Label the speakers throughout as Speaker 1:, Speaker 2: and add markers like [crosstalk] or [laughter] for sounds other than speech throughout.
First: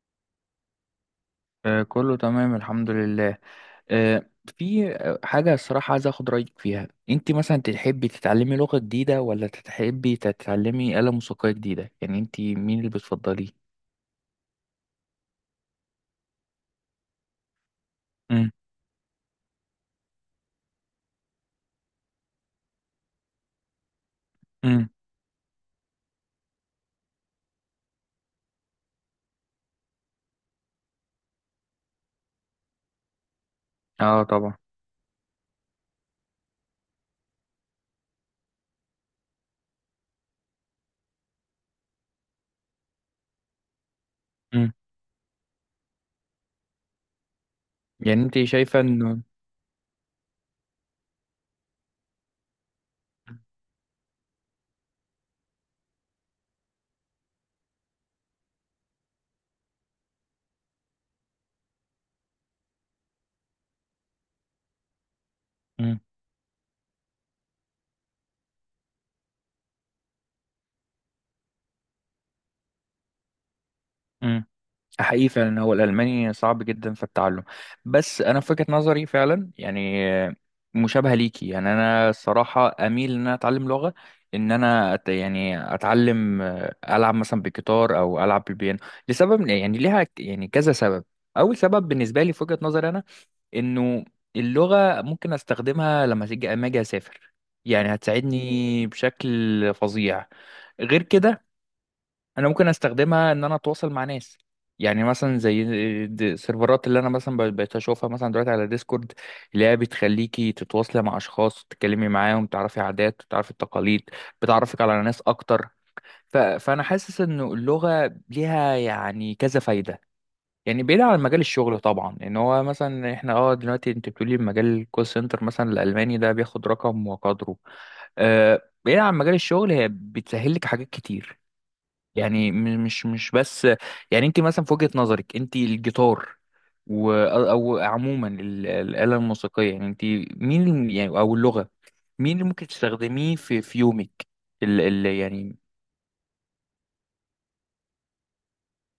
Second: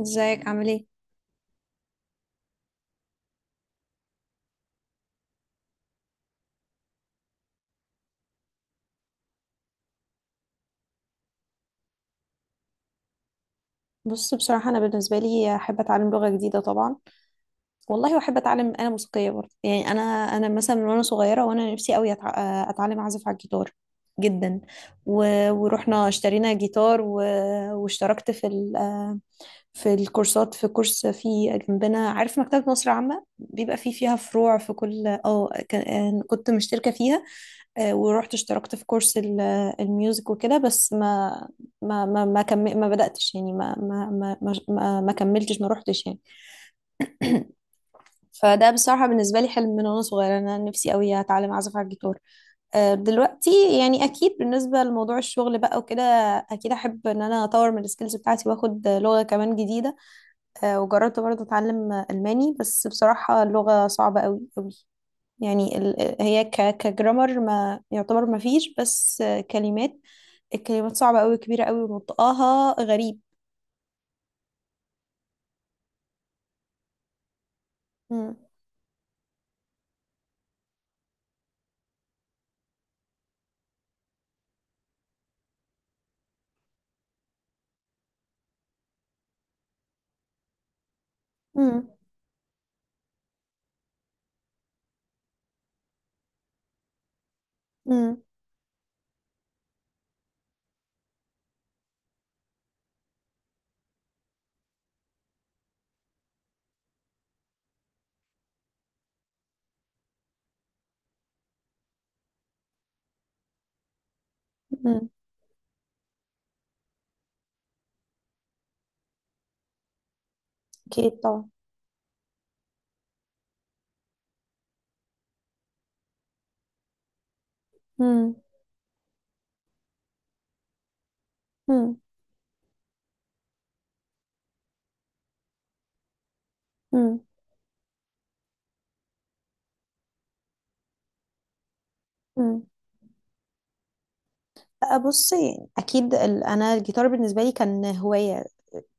Speaker 1: ازيك عامل ايه؟
Speaker 2: آه، كله تمام الحمد لله. آه، في حاجة، الصراحة عايز أخد رأيك فيها. أنت مثلا تحبي تتعلمي لغة جديدة ولا تحبي تتعلمي آلة موسيقية جديدة؟ يعني أنت مين اللي بتفضليه؟
Speaker 1: بص، بصراحه انا بالنسبه لي احب اتعلم لغه جديده طبعا. والله واحب
Speaker 2: امم
Speaker 1: اتعلم انا موسيقيه برضه. يعني انا مثلا من وانا صغيره وانا نفسي قوي اتعلم اعزف على الجيتار جدا.
Speaker 2: امم
Speaker 1: و... ورحنا اشترينا جيتار واشتركت في الكورسات، في كورس في جنبنا، عارف مكتبة مصر العامة بيبقى فيها
Speaker 2: اه طبعا.
Speaker 1: فروع في كل كنت مشتركة فيها. ورحت اشتركت في كورس الميوزك وكده. بس ما ما ما ما, ما بدأتش يعني، ما ما ما ما,
Speaker 2: امم
Speaker 1: ما ما كملتش، ما روحتش يعني.
Speaker 2: يعني أنت
Speaker 1: فده
Speaker 2: شايفة
Speaker 1: بصراحة
Speaker 2: إنه.
Speaker 1: بالنسبة لي حلم من وانا صغيرة، انا نفسي قوي اتعلم اعزف على الجيتار. دلوقتي يعني اكيد بالنسبة لموضوع الشغل بقى وكده، اكيد احب ان انا اطور من السكيلز بتاعتي واخد لغة كمان جديدة. وجربت برضه اتعلم الماني، بس بصراحه اللغه صعبه قوي قوي. يعني هي كجرامر ما يعتبر ما فيش، بس كلمات، الكلمات صعبه قوي، كبيره قوي، ونطقها غريب.
Speaker 2: امم حقيقي فعلا هو الألماني صعب جدا في التعلم، بس
Speaker 1: مم.
Speaker 2: أنا في وجهة نظري فعلا يعني مشابهة ليكي. يعني أنا الصراحة أميل إن أنا أتعلم لغة، إن أنا أت يعني أتعلم، ألعب مثلا بالجيتار أو ألعب بالبيانو لسبب، يعني ليها يعني كذا سبب. أول سبب
Speaker 1: مم.
Speaker 2: بالنسبة لي في وجهة نظري أنا، إنه اللغة ممكن أستخدمها لما أجي أسافر، يعني
Speaker 1: مم.
Speaker 2: هتساعدني بشكل فظيع. غير كده، انا ممكن استخدمها ان انا اتواصل مع ناس، يعني مثلا زي السيرفرات اللي انا مثلا بقيت اشوفها مثلا دلوقتي على ديسكورد، اللي هي بتخليكي تتواصلي مع اشخاص، تتكلمي معاهم، تعرفي عادات، تعرفي تقاليد، بتعرفك على
Speaker 1: مم.
Speaker 2: ناس اكتر. فانا حاسس ان اللغة ليها يعني كذا فايدة. يعني بعيد عن
Speaker 1: اكيد
Speaker 2: مجال
Speaker 1: طبعا.
Speaker 2: الشغل طبعا، ان هو مثلا احنا دلوقتي انت بتقولي مجال الكول سنتر، مثلا الالماني ده بياخد رقم وقدره.
Speaker 1: مم.
Speaker 2: بعيد عن مجال الشغل هي بتسهل لك حاجات كتير.
Speaker 1: مم.
Speaker 2: يعني مش بس، يعني انت مثلا في وجهة نظرك انت الجيتار
Speaker 1: مم.
Speaker 2: او عموما الآلة الموسيقية، يعني انت مين او اللغة، مين اللي
Speaker 1: مم.
Speaker 2: ممكن تستخدميه في في يومك؟ ال
Speaker 1: أه،
Speaker 2: ال يعني،
Speaker 1: بصي اكيد انا الجيتار بالنسبه لي كان هوايه،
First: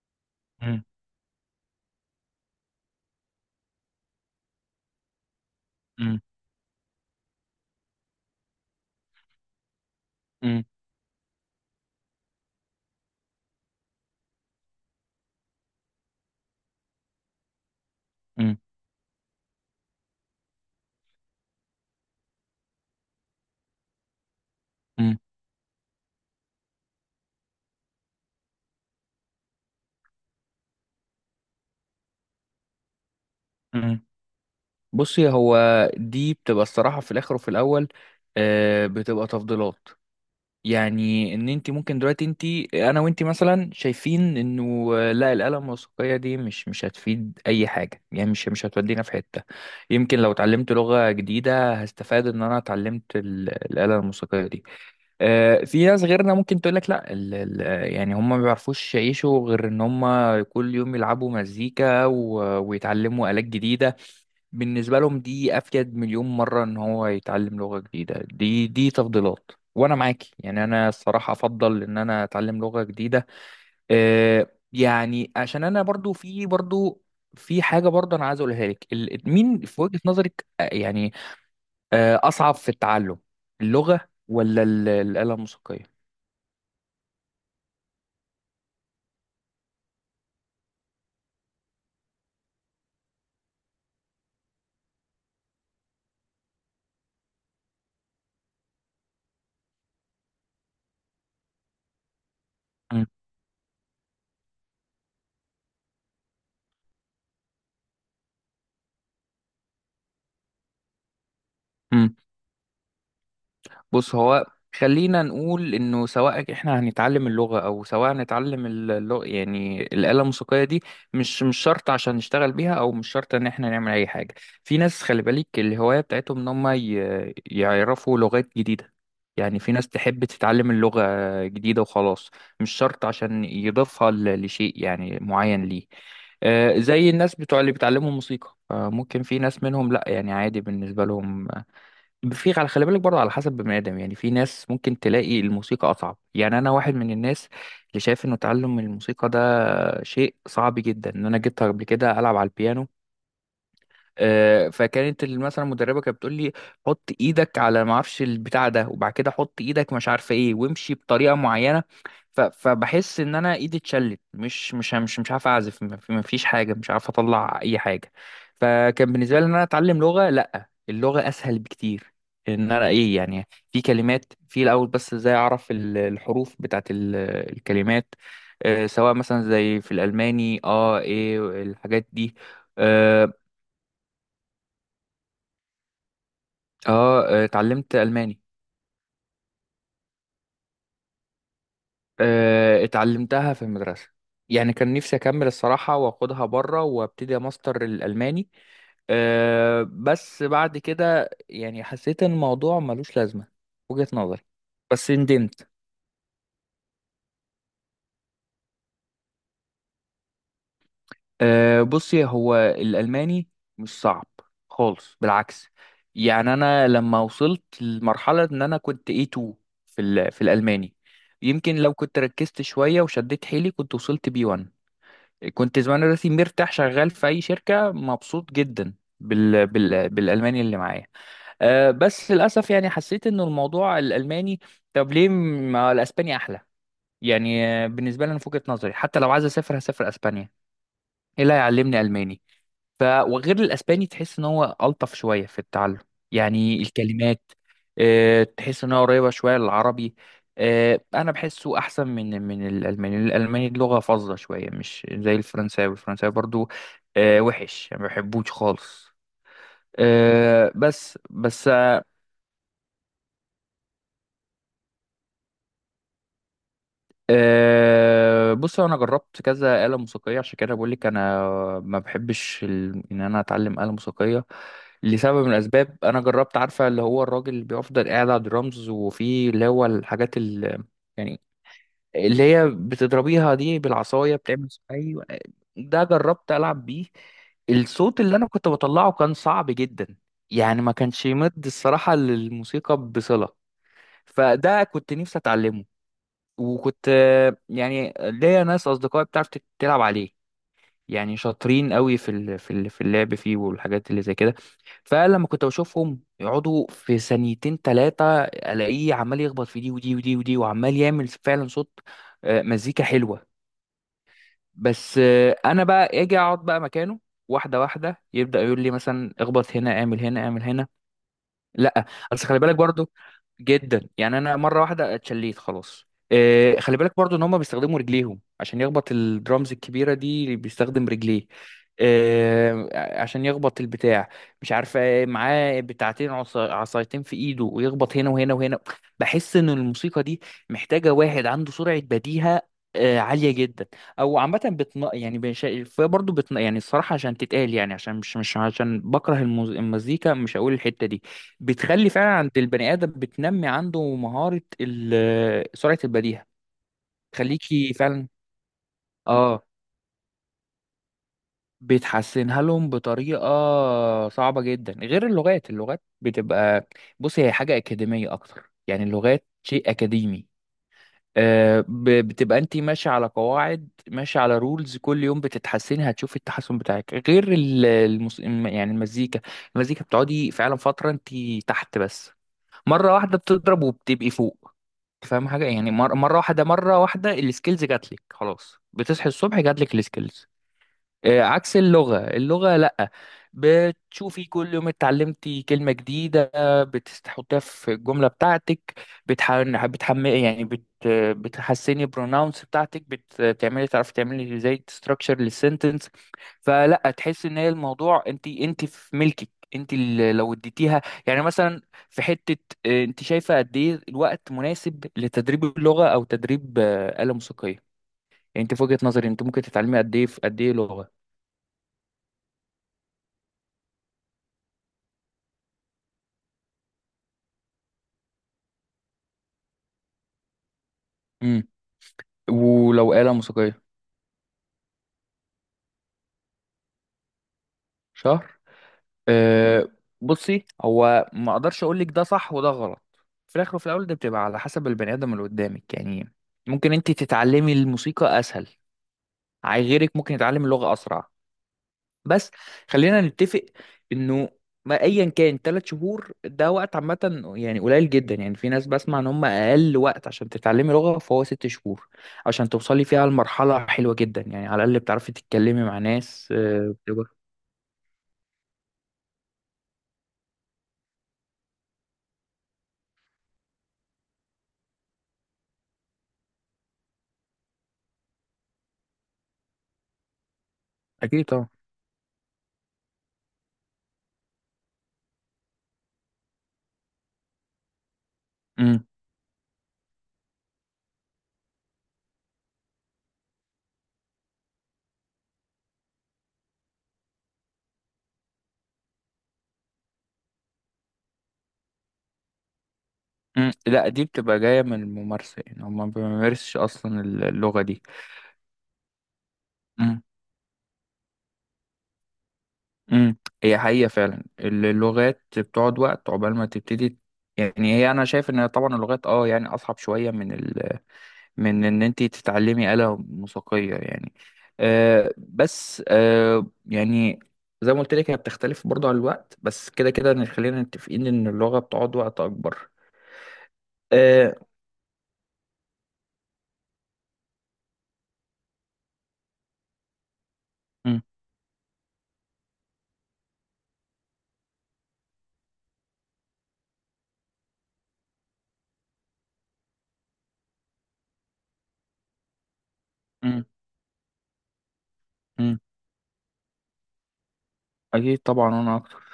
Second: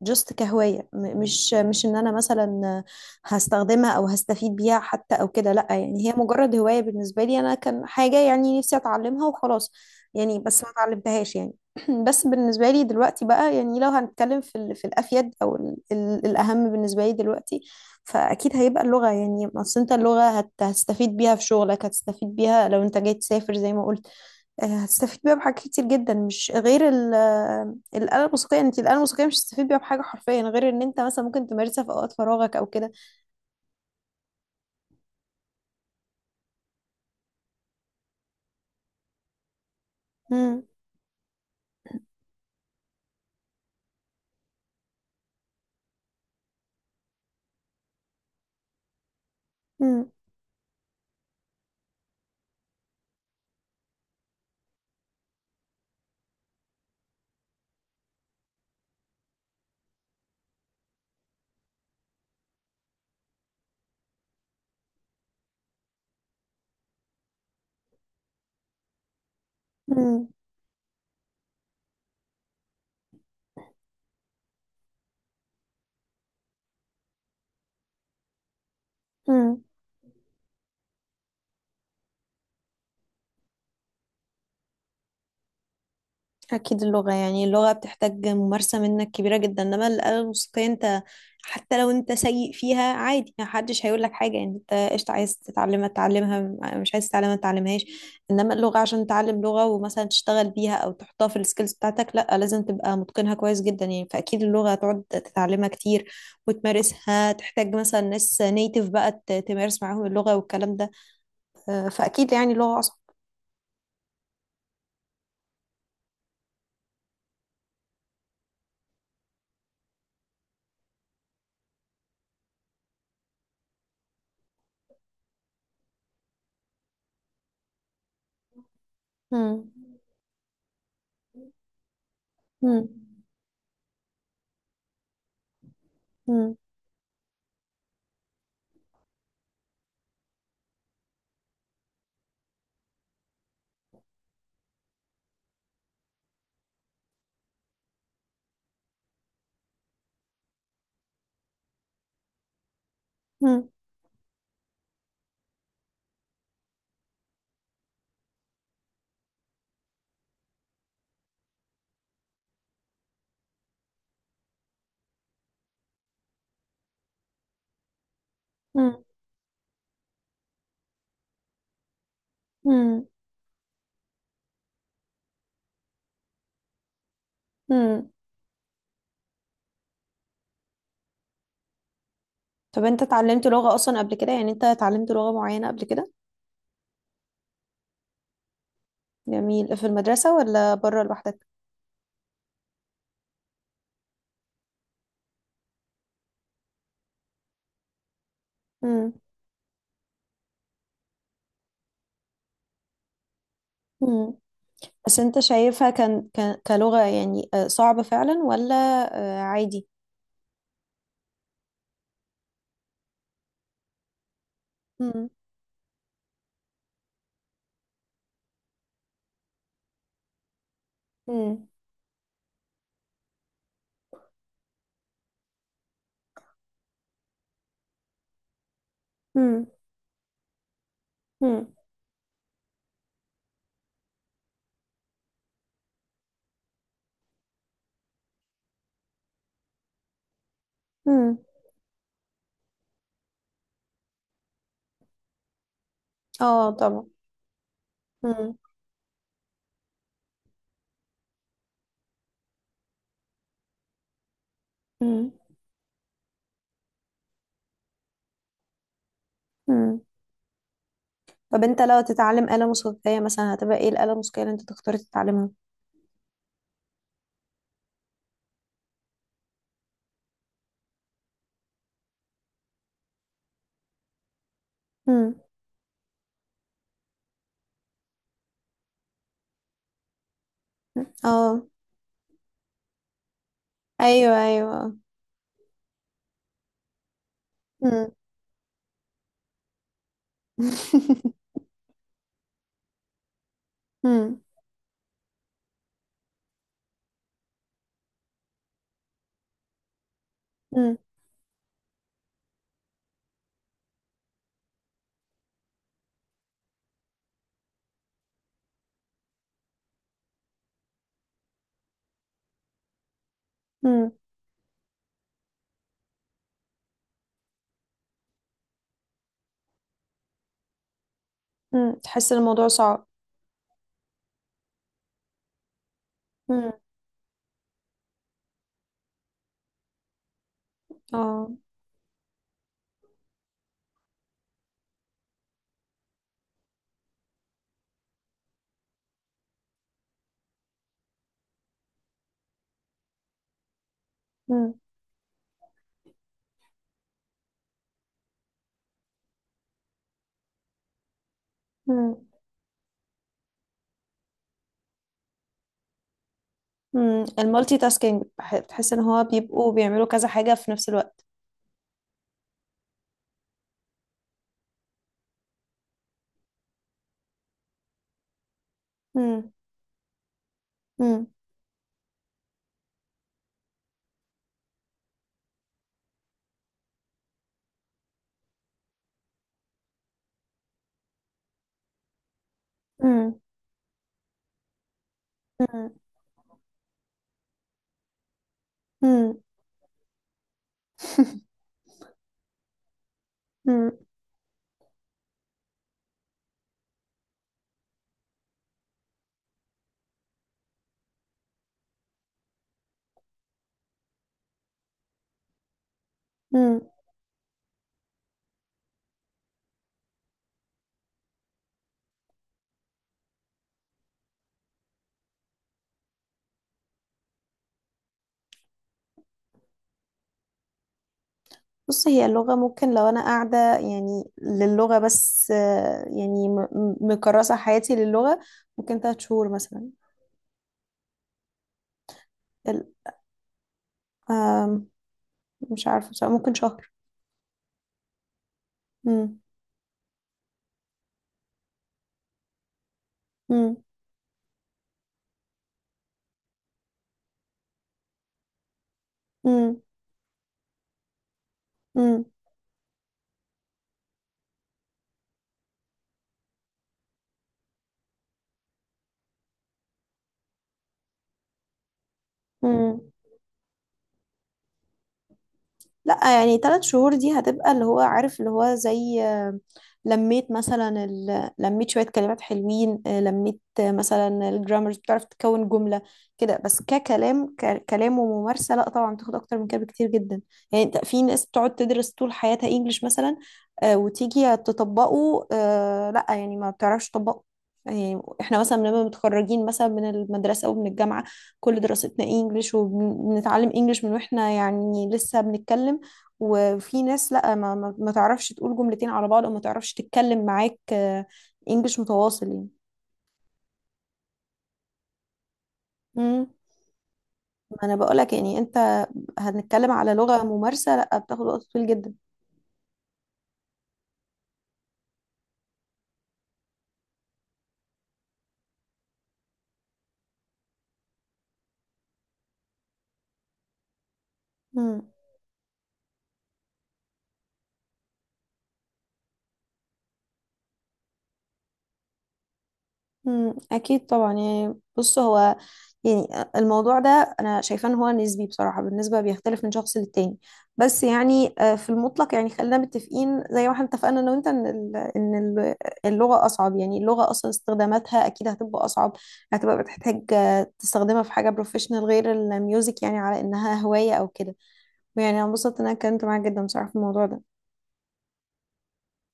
Speaker 1: جست
Speaker 2: مم،
Speaker 1: كهواية. مش ان انا مثلا هستخدمها او هستفيد بيها حتى او كده، لا يعني هي
Speaker 2: مم،
Speaker 1: مجرد هواية بالنسبة لي. انا كان حاجة يعني نفسي اتعلمها وخلاص يعني، بس
Speaker 2: مم،
Speaker 1: ما اتعلمتهاش يعني. [clears throat] بس بالنسبة لي دلوقتي بقى، يعني لو هنتكلم في الافيد، او الاهم بالنسبة لي دلوقتي فاكيد
Speaker 2: مم،
Speaker 1: هيبقى اللغة. يعني اصل انت اللغة هتستفيد بيها في شغلك، هتستفيد بيها لو انت جاي تسافر زي ما قلت.
Speaker 2: مم،
Speaker 1: هتستفيد بيها بحاجات كتير جدا، مش غير الآلة الموسيقية. انت الآلة الموسيقية مش هتستفيد بيها بحاجة حرفيا، غير ان انت مثلا ممكن تمارسها في اوقات فراغك او كده.
Speaker 2: مم. بصي، هو دي بتبقى الصراحة في الآخر وفي الأول، بتبقى تفضيلات.
Speaker 1: مم،
Speaker 2: يعني ان انت ممكن دلوقتي انا وانت مثلا شايفين انه لا، الاله الموسيقيه دي مش هتفيد اي حاجه، يعني مش هتودينا في حته.
Speaker 1: مم،
Speaker 2: يمكن لو اتعلمت لغه جديده، هستفاد ان انا اتعلمت الاله الموسيقيه دي. في ناس غيرنا ممكن تقول لك لا، ال ال يعني هم ما بيعرفوش يعيشوا غير ان هم كل يوم يلعبوا مزيكا ويتعلموا آلات جديده. بالنسبة لهم دي أفيد مليون مرة إن هو يتعلم لغة جديدة. دي دي تفضيلات، وأنا
Speaker 1: مم،
Speaker 2: معاكي، يعني أنا الصراحة أفضل إن أنا أتعلم لغة جديدة. يعني عشان أنا برضو، في برضو، في حاجة برضو أنا عايز أقولها لك. مين
Speaker 1: مم.
Speaker 2: في وجهة نظرك أصعب في التعلم، اللغة ولا الآلة الموسيقية؟
Speaker 1: أكيد اللغة. يعني اللغة بتحتاج ممارسة منك كبيرة جدا، إنما الآلة الموسيقية أنت حتى لو أنت سيء فيها عادي، محدش هيقول لك حاجة. يعني أنت قشطة، عايز تتعلمها تتعلمها، مش عايز تتعلمها متتعلمهاش. إنما اللغة عشان تتعلم لغة ومثلا تشتغل بيها أو تحطها في السكيلز بتاعتك، لأ لازم تبقى متقنها كويس جدا. يعني فأكيد اللغة هتقعد تتعلمها كتير وتمارسها، تحتاج مثلا ناس نيتيف بقى تمارس معاهم اللغة والكلام ده.
Speaker 2: مم.
Speaker 1: فأكيد يعني اللغة أصعب.
Speaker 2: بص، هو خلينا نقول انه سواء احنا هنتعلم اللغه او سواء هنتعلم اللغة، يعني الاله الموسيقيه دي مش شرط عشان نشتغل بيها، او مش شرط ان احنا نعمل اي حاجه. في ناس خلي بالك الهوايه بتاعتهم ان هم يعرفوا لغات جديده. يعني
Speaker 1: مم.
Speaker 2: في ناس تحب تتعلم اللغه جديده وخلاص، مش
Speaker 1: مم.
Speaker 2: شرط عشان يضيفها لشيء يعني معين ليه.
Speaker 1: مم.
Speaker 2: زي الناس بتوع اللي بيتعلموا موسيقى، ممكن في ناس منهم لا، يعني عادي بالنسبه لهم. في على خلي بالك برضه على حسب بني ادم، يعني في ناس ممكن تلاقي الموسيقى اصعب. يعني انا واحد من الناس اللي شايف انه تعلم الموسيقى ده شيء صعب جدا. ان انا جيت قبل كده العب على البيانو، فكانت مثلا المدربه كانت بتقول لي حط ايدك على ما اعرفش البتاع ده، وبعد كده حط ايدك مش عارفه ايه، وامشي بطريقه معينه. فبحس ان انا ايدي اتشلت، مش عارف اعزف، ما فيش حاجه، مش عارف اطلع اي حاجه.
Speaker 1: مم.
Speaker 2: فكان بالنسبه لي ان انا اتعلم لغه، لا اللغه اسهل بكتير. ان انا
Speaker 1: مم.
Speaker 2: ايه؟ يعني في كلمات في الاول، بس ازاي اعرف الحروف بتاعت
Speaker 1: امم
Speaker 2: الكلمات، سواء مثلا زي في الالماني ايه الحاجات دي.
Speaker 1: طب انت
Speaker 2: آه،
Speaker 1: اتعلمت لغة اصلا قبل كده؟ يعني انت اتعلمت لغة معينة قبل كده؟
Speaker 2: اتعلمت الماني.
Speaker 1: جميل. في المدرسة ولا بره لوحدك؟
Speaker 2: اتعلمتها في المدرسه. يعني كان نفسي اكمل الصراحه واخدها بره وابتدي ماستر الالماني.
Speaker 1: امم.
Speaker 2: بس بعد كده يعني حسيت ان الموضوع ملوش لازمه في وجهه
Speaker 1: امم.
Speaker 2: نظري، بس
Speaker 1: بس انت
Speaker 2: ندمت.
Speaker 1: شايفها كان كلغة يعني صعبة فعلا، ولا عادي؟
Speaker 2: بصي هو الالماني مش صعب خالص،
Speaker 1: امم.
Speaker 2: بالعكس. يعني انا لما وصلت لمرحله ان انا كنت A2 في في الالماني،
Speaker 1: امم.
Speaker 2: يمكن لو كنت ركزت شويه وشديت حيلي كنت وصلت B1، كنت زمان دلوقتي مرتاح شغال في اي شركه، مبسوط جدا
Speaker 1: امم.
Speaker 2: بالالماني اللي معايا.
Speaker 1: امم.
Speaker 2: بس للاسف يعني حسيت ان الموضوع الالماني، طب ليه ما الاسباني احلى؟ يعني بالنسبه لي انا في وجهه نظري، حتى لو عايز اسافر هسافر اسبانيا،
Speaker 1: امم.
Speaker 2: ايه اللي هيعلمني الماني؟ وغير الاسباني تحس ان هو الطف شويه في التعلم،
Speaker 1: اه
Speaker 2: يعني
Speaker 1: طبعا.
Speaker 2: الكلمات،
Speaker 1: امم.
Speaker 2: تحس ان هو قريبه شويه للعربي. انا بحسه احسن من الالماني. الالماني اللغه فظه شويه، مش
Speaker 1: امم.
Speaker 2: زي الفرنساوي. الفرنساوي برضو وحش، يعني ما بحبوش خالص.
Speaker 1: امم. طب
Speaker 2: بس.
Speaker 1: انت لو تتعلم آلة موسيقية مثلا، هتبقى ايه الآلة الموسيقية اللي انت تختار تتعلمها؟
Speaker 2: بص انا جربت كذا آلة موسيقية، عشان كده بقول لك انا ما بحبش ان انا اتعلم آلة موسيقية
Speaker 1: امم.
Speaker 2: لسبب من الاسباب. انا جربت، عارفة اللي هو الراجل اللي بيفضل قاعد على الدرامز وفي اللي هو الحاجات يعني
Speaker 1: اه.
Speaker 2: اللي هي بتضربيها دي
Speaker 1: ايوه،
Speaker 2: بالعصاية، بتعمل
Speaker 1: ايوه.
Speaker 2: ايوه. ده جربت العب بيه،
Speaker 1: امم.
Speaker 2: الصوت اللي انا كنت بطلعه كان صعب جدا، يعني ما كانش
Speaker 1: [laughs]
Speaker 2: يمد الصراحة للموسيقى بصلة.
Speaker 1: امم.
Speaker 2: فده كنت نفسي اتعلمه، وكنت يعني ليا ناس اصدقائي بتعرف تلعب عليه،
Speaker 1: امم.
Speaker 2: يعني شاطرين قوي في في اللعب فيه والحاجات اللي زي كده. فلما كنت بشوفهم يقعدوا في ثانيتين 3, الاقيه عمال يخبط في دي ودي ودي ودي، وعمال يعمل فعلا صوت، مزيكا حلوة. بس انا بقى اجي اقعد بقى مكانه، واحدة واحدة يبدأ يقول لي مثلا اخبط هنا، اعمل هنا، اعمل هنا،
Speaker 1: امم. [laughs]
Speaker 2: لا.
Speaker 1: تحس ان
Speaker 2: بس خلي
Speaker 1: الموضوع
Speaker 2: بالك
Speaker 1: صعب.
Speaker 2: برضو، جدا يعني انا مره واحده اتشليت خلاص.
Speaker 1: مم.
Speaker 2: خلي بالك برضو ان هم بيستخدموا رجليهم عشان يخبط الدرامز الكبيره دي، بيستخدم رجليه
Speaker 1: اه.
Speaker 2: إيه عشان يخبط البتاع، مش عارفه إيه، معاه بتاعتين عصايتين في ايده، ويخبط هنا وهنا وهنا. بحس ان الموسيقى دي محتاجه واحد عنده سرعه بديهه عاليه جدا، او عامه
Speaker 1: مم.
Speaker 2: بتن يعني بش... برضه بتن... يعني الصراحه عشان تتقال، يعني عشان مش عشان بكره المزيكا، مش هقول الحته دي، بتخلي
Speaker 1: مم.
Speaker 2: فعلا عند البني ادم، بتنمي عنده مهاره سرعه البديهه،
Speaker 1: مم. المالتي
Speaker 2: تخليكي
Speaker 1: تاسكينج.
Speaker 2: فعلا،
Speaker 1: بتحس ان هو
Speaker 2: اه
Speaker 1: بيبقوا بيعملوا كذا حاجة في نفس الوقت.
Speaker 2: بتحسنها لهم بطريقه صعبه جدا. غير اللغات، اللغات بتبقى، بصي هي حاجه اكاديميه اكتر، يعني اللغات
Speaker 1: مم.
Speaker 2: شيء اكاديمي،
Speaker 1: مم.
Speaker 2: بتبقى انت ماشيه على قواعد، ماشيه على رولز، كل يوم بتتحسني، هتشوفي التحسن بتاعك. غير يعني المزيكا، المزيكا بتقعدي فعلا فتره انت تحت، بس مره واحده
Speaker 1: مم.
Speaker 2: بتضرب وبتبقي فوق، فاهم حاجه؟ يعني
Speaker 1: مم.
Speaker 2: مره واحده مره واحده السكيلز جات لك خلاص، بتصحي
Speaker 1: مم.
Speaker 2: الصبح جات لك السكيلز. عكس اللغة، اللغة لأ،
Speaker 1: مم.
Speaker 2: بتشوفي كل يوم اتعلمتي كلمة جديدة، بتحطيها في الجملة بتاعتك، بتحمقي يعني بتحسني البروناونس بتاعتك، بتعملي، تعرفي تعملي زي ستراكشر للسنتنس.
Speaker 1: مم.
Speaker 2: فلا، تحس ان هي الموضوع، انت، انت في ملكك، انت اللي لو اديتيها. يعني مثلا في حتة، انت شايفة قد ايه الوقت مناسب لتدريب اللغة او تدريب آلة موسيقية؟ يعني انت في وجهة نظري انت ممكن تتعلمي قد ايه في قد ايه لغة،
Speaker 1: بص، هي اللغة ممكن لو انا قاعدة يعني للغة بس، يعني مكرسة حياتي للغة، ممكن تلات شهور مثلا. ال-
Speaker 2: ولو آلة موسيقية؟
Speaker 1: آم، مش عارفة بصراحة، ممكن شهر.
Speaker 2: شهر؟
Speaker 1: مم.
Speaker 2: أه بصي، هو ما اقدرش اقول لك ده صح وده غلط. في
Speaker 1: مم.
Speaker 2: الاخر وفي الاول ده بتبقى على حسب البني ادم اللي قدامك، يعني ممكن انت تتعلمي الموسيقى اسهل،
Speaker 1: مم.
Speaker 2: غيرك ممكن يتعلم اللغة اسرع.
Speaker 1: مم.
Speaker 2: بس خلينا نتفق انه، ما ايا كان 3 شهور ده وقت عامة يعني قليل جدا. يعني في ناس بسمع ان هم اقل وقت عشان تتعلمي لغة فهو 6 شهور، عشان
Speaker 1: مم.
Speaker 2: توصلي فيها لمرحلة حلوة جدا، يعني على الاقل بتعرفي تتكلمي مع
Speaker 1: لا
Speaker 2: ناس،
Speaker 1: يعني ثلاث شهور دي
Speaker 2: بتبقى.
Speaker 1: هتبقى اللي هو عارف اللي هو زي لميت مثلا لميت شوية كلمات حلوين، لميت مثلا الجرامرز، بتعرف تكون جملة كده بس. ككلام كلام وممارسة، لا طبعا بتاخد أكتر من كده بكتير جدا. يعني انت، في ناس
Speaker 2: اكيد.
Speaker 1: بتقعد تدرس طول حياتها انجليش مثلا، وتيجي تطبقه، لا يعني ما بتعرفش تطبقه. يعني احنا مثلا لما
Speaker 2: مم.
Speaker 1: متخرجين مثلا من المدرسة أو من الجامعة، كل دراستنا انجليش وبنتعلم انجليش من واحنا يعني لسه بنتكلم. وفي ناس لا، ما تعرفش تقول جملتين على بعض، او ما تعرفش تتكلم معاك انجليش متواصل يعني.
Speaker 2: مم. لا، دي بتبقى جاية من الممارسة، يعني هما ما
Speaker 1: مم.
Speaker 2: بيمارسش أصلا
Speaker 1: ما
Speaker 2: اللغة
Speaker 1: انا
Speaker 2: دي.
Speaker 1: بقولك، يعني انت هنتكلم على
Speaker 2: مم.
Speaker 1: لغة ممارسة، لا بتاخد وقت طويل جدا.
Speaker 2: مم. هي حقيقة فعلا اللغات بتقعد وقت عقبال ما تبتدي. يعني هي أنا شايف إن طبعا اللغات أه يعني أصعب شوية من من إن أنت تتعلمي آلة موسيقية يعني.
Speaker 1: مم.
Speaker 2: بس يعني زي ما قلت لك، هي بتختلف برضه على الوقت، بس كده كده خلينا متفقين إن اللغة بتقعد وقت أكبر.
Speaker 1: مم، اكيد طبعا.
Speaker 2: أه.
Speaker 1: يعني بص، هو يعني الموضوع ده انا شايفاه ان هو نسبي بصراحه، بالنسبه بيختلف من شخص للتاني. بس
Speaker 2: مم.
Speaker 1: يعني في المطلق، يعني خلينا متفقين زي ما احنا اتفقنا انا وانت ان اللغه اصعب. يعني اللغه اصلا استخداماتها اكيد هتبقى اصعب، هتبقى بتحتاج تستخدمها في حاجه بروفيشنال، غير الميوزك يعني على
Speaker 2: مم.
Speaker 1: انها هوايه او كده. يعني انا انبسطت
Speaker 2: مم.
Speaker 1: ان انا اتكلمت معاك جدا بصراحه في الموضوع ده.
Speaker 2: أكيد طبعا أنا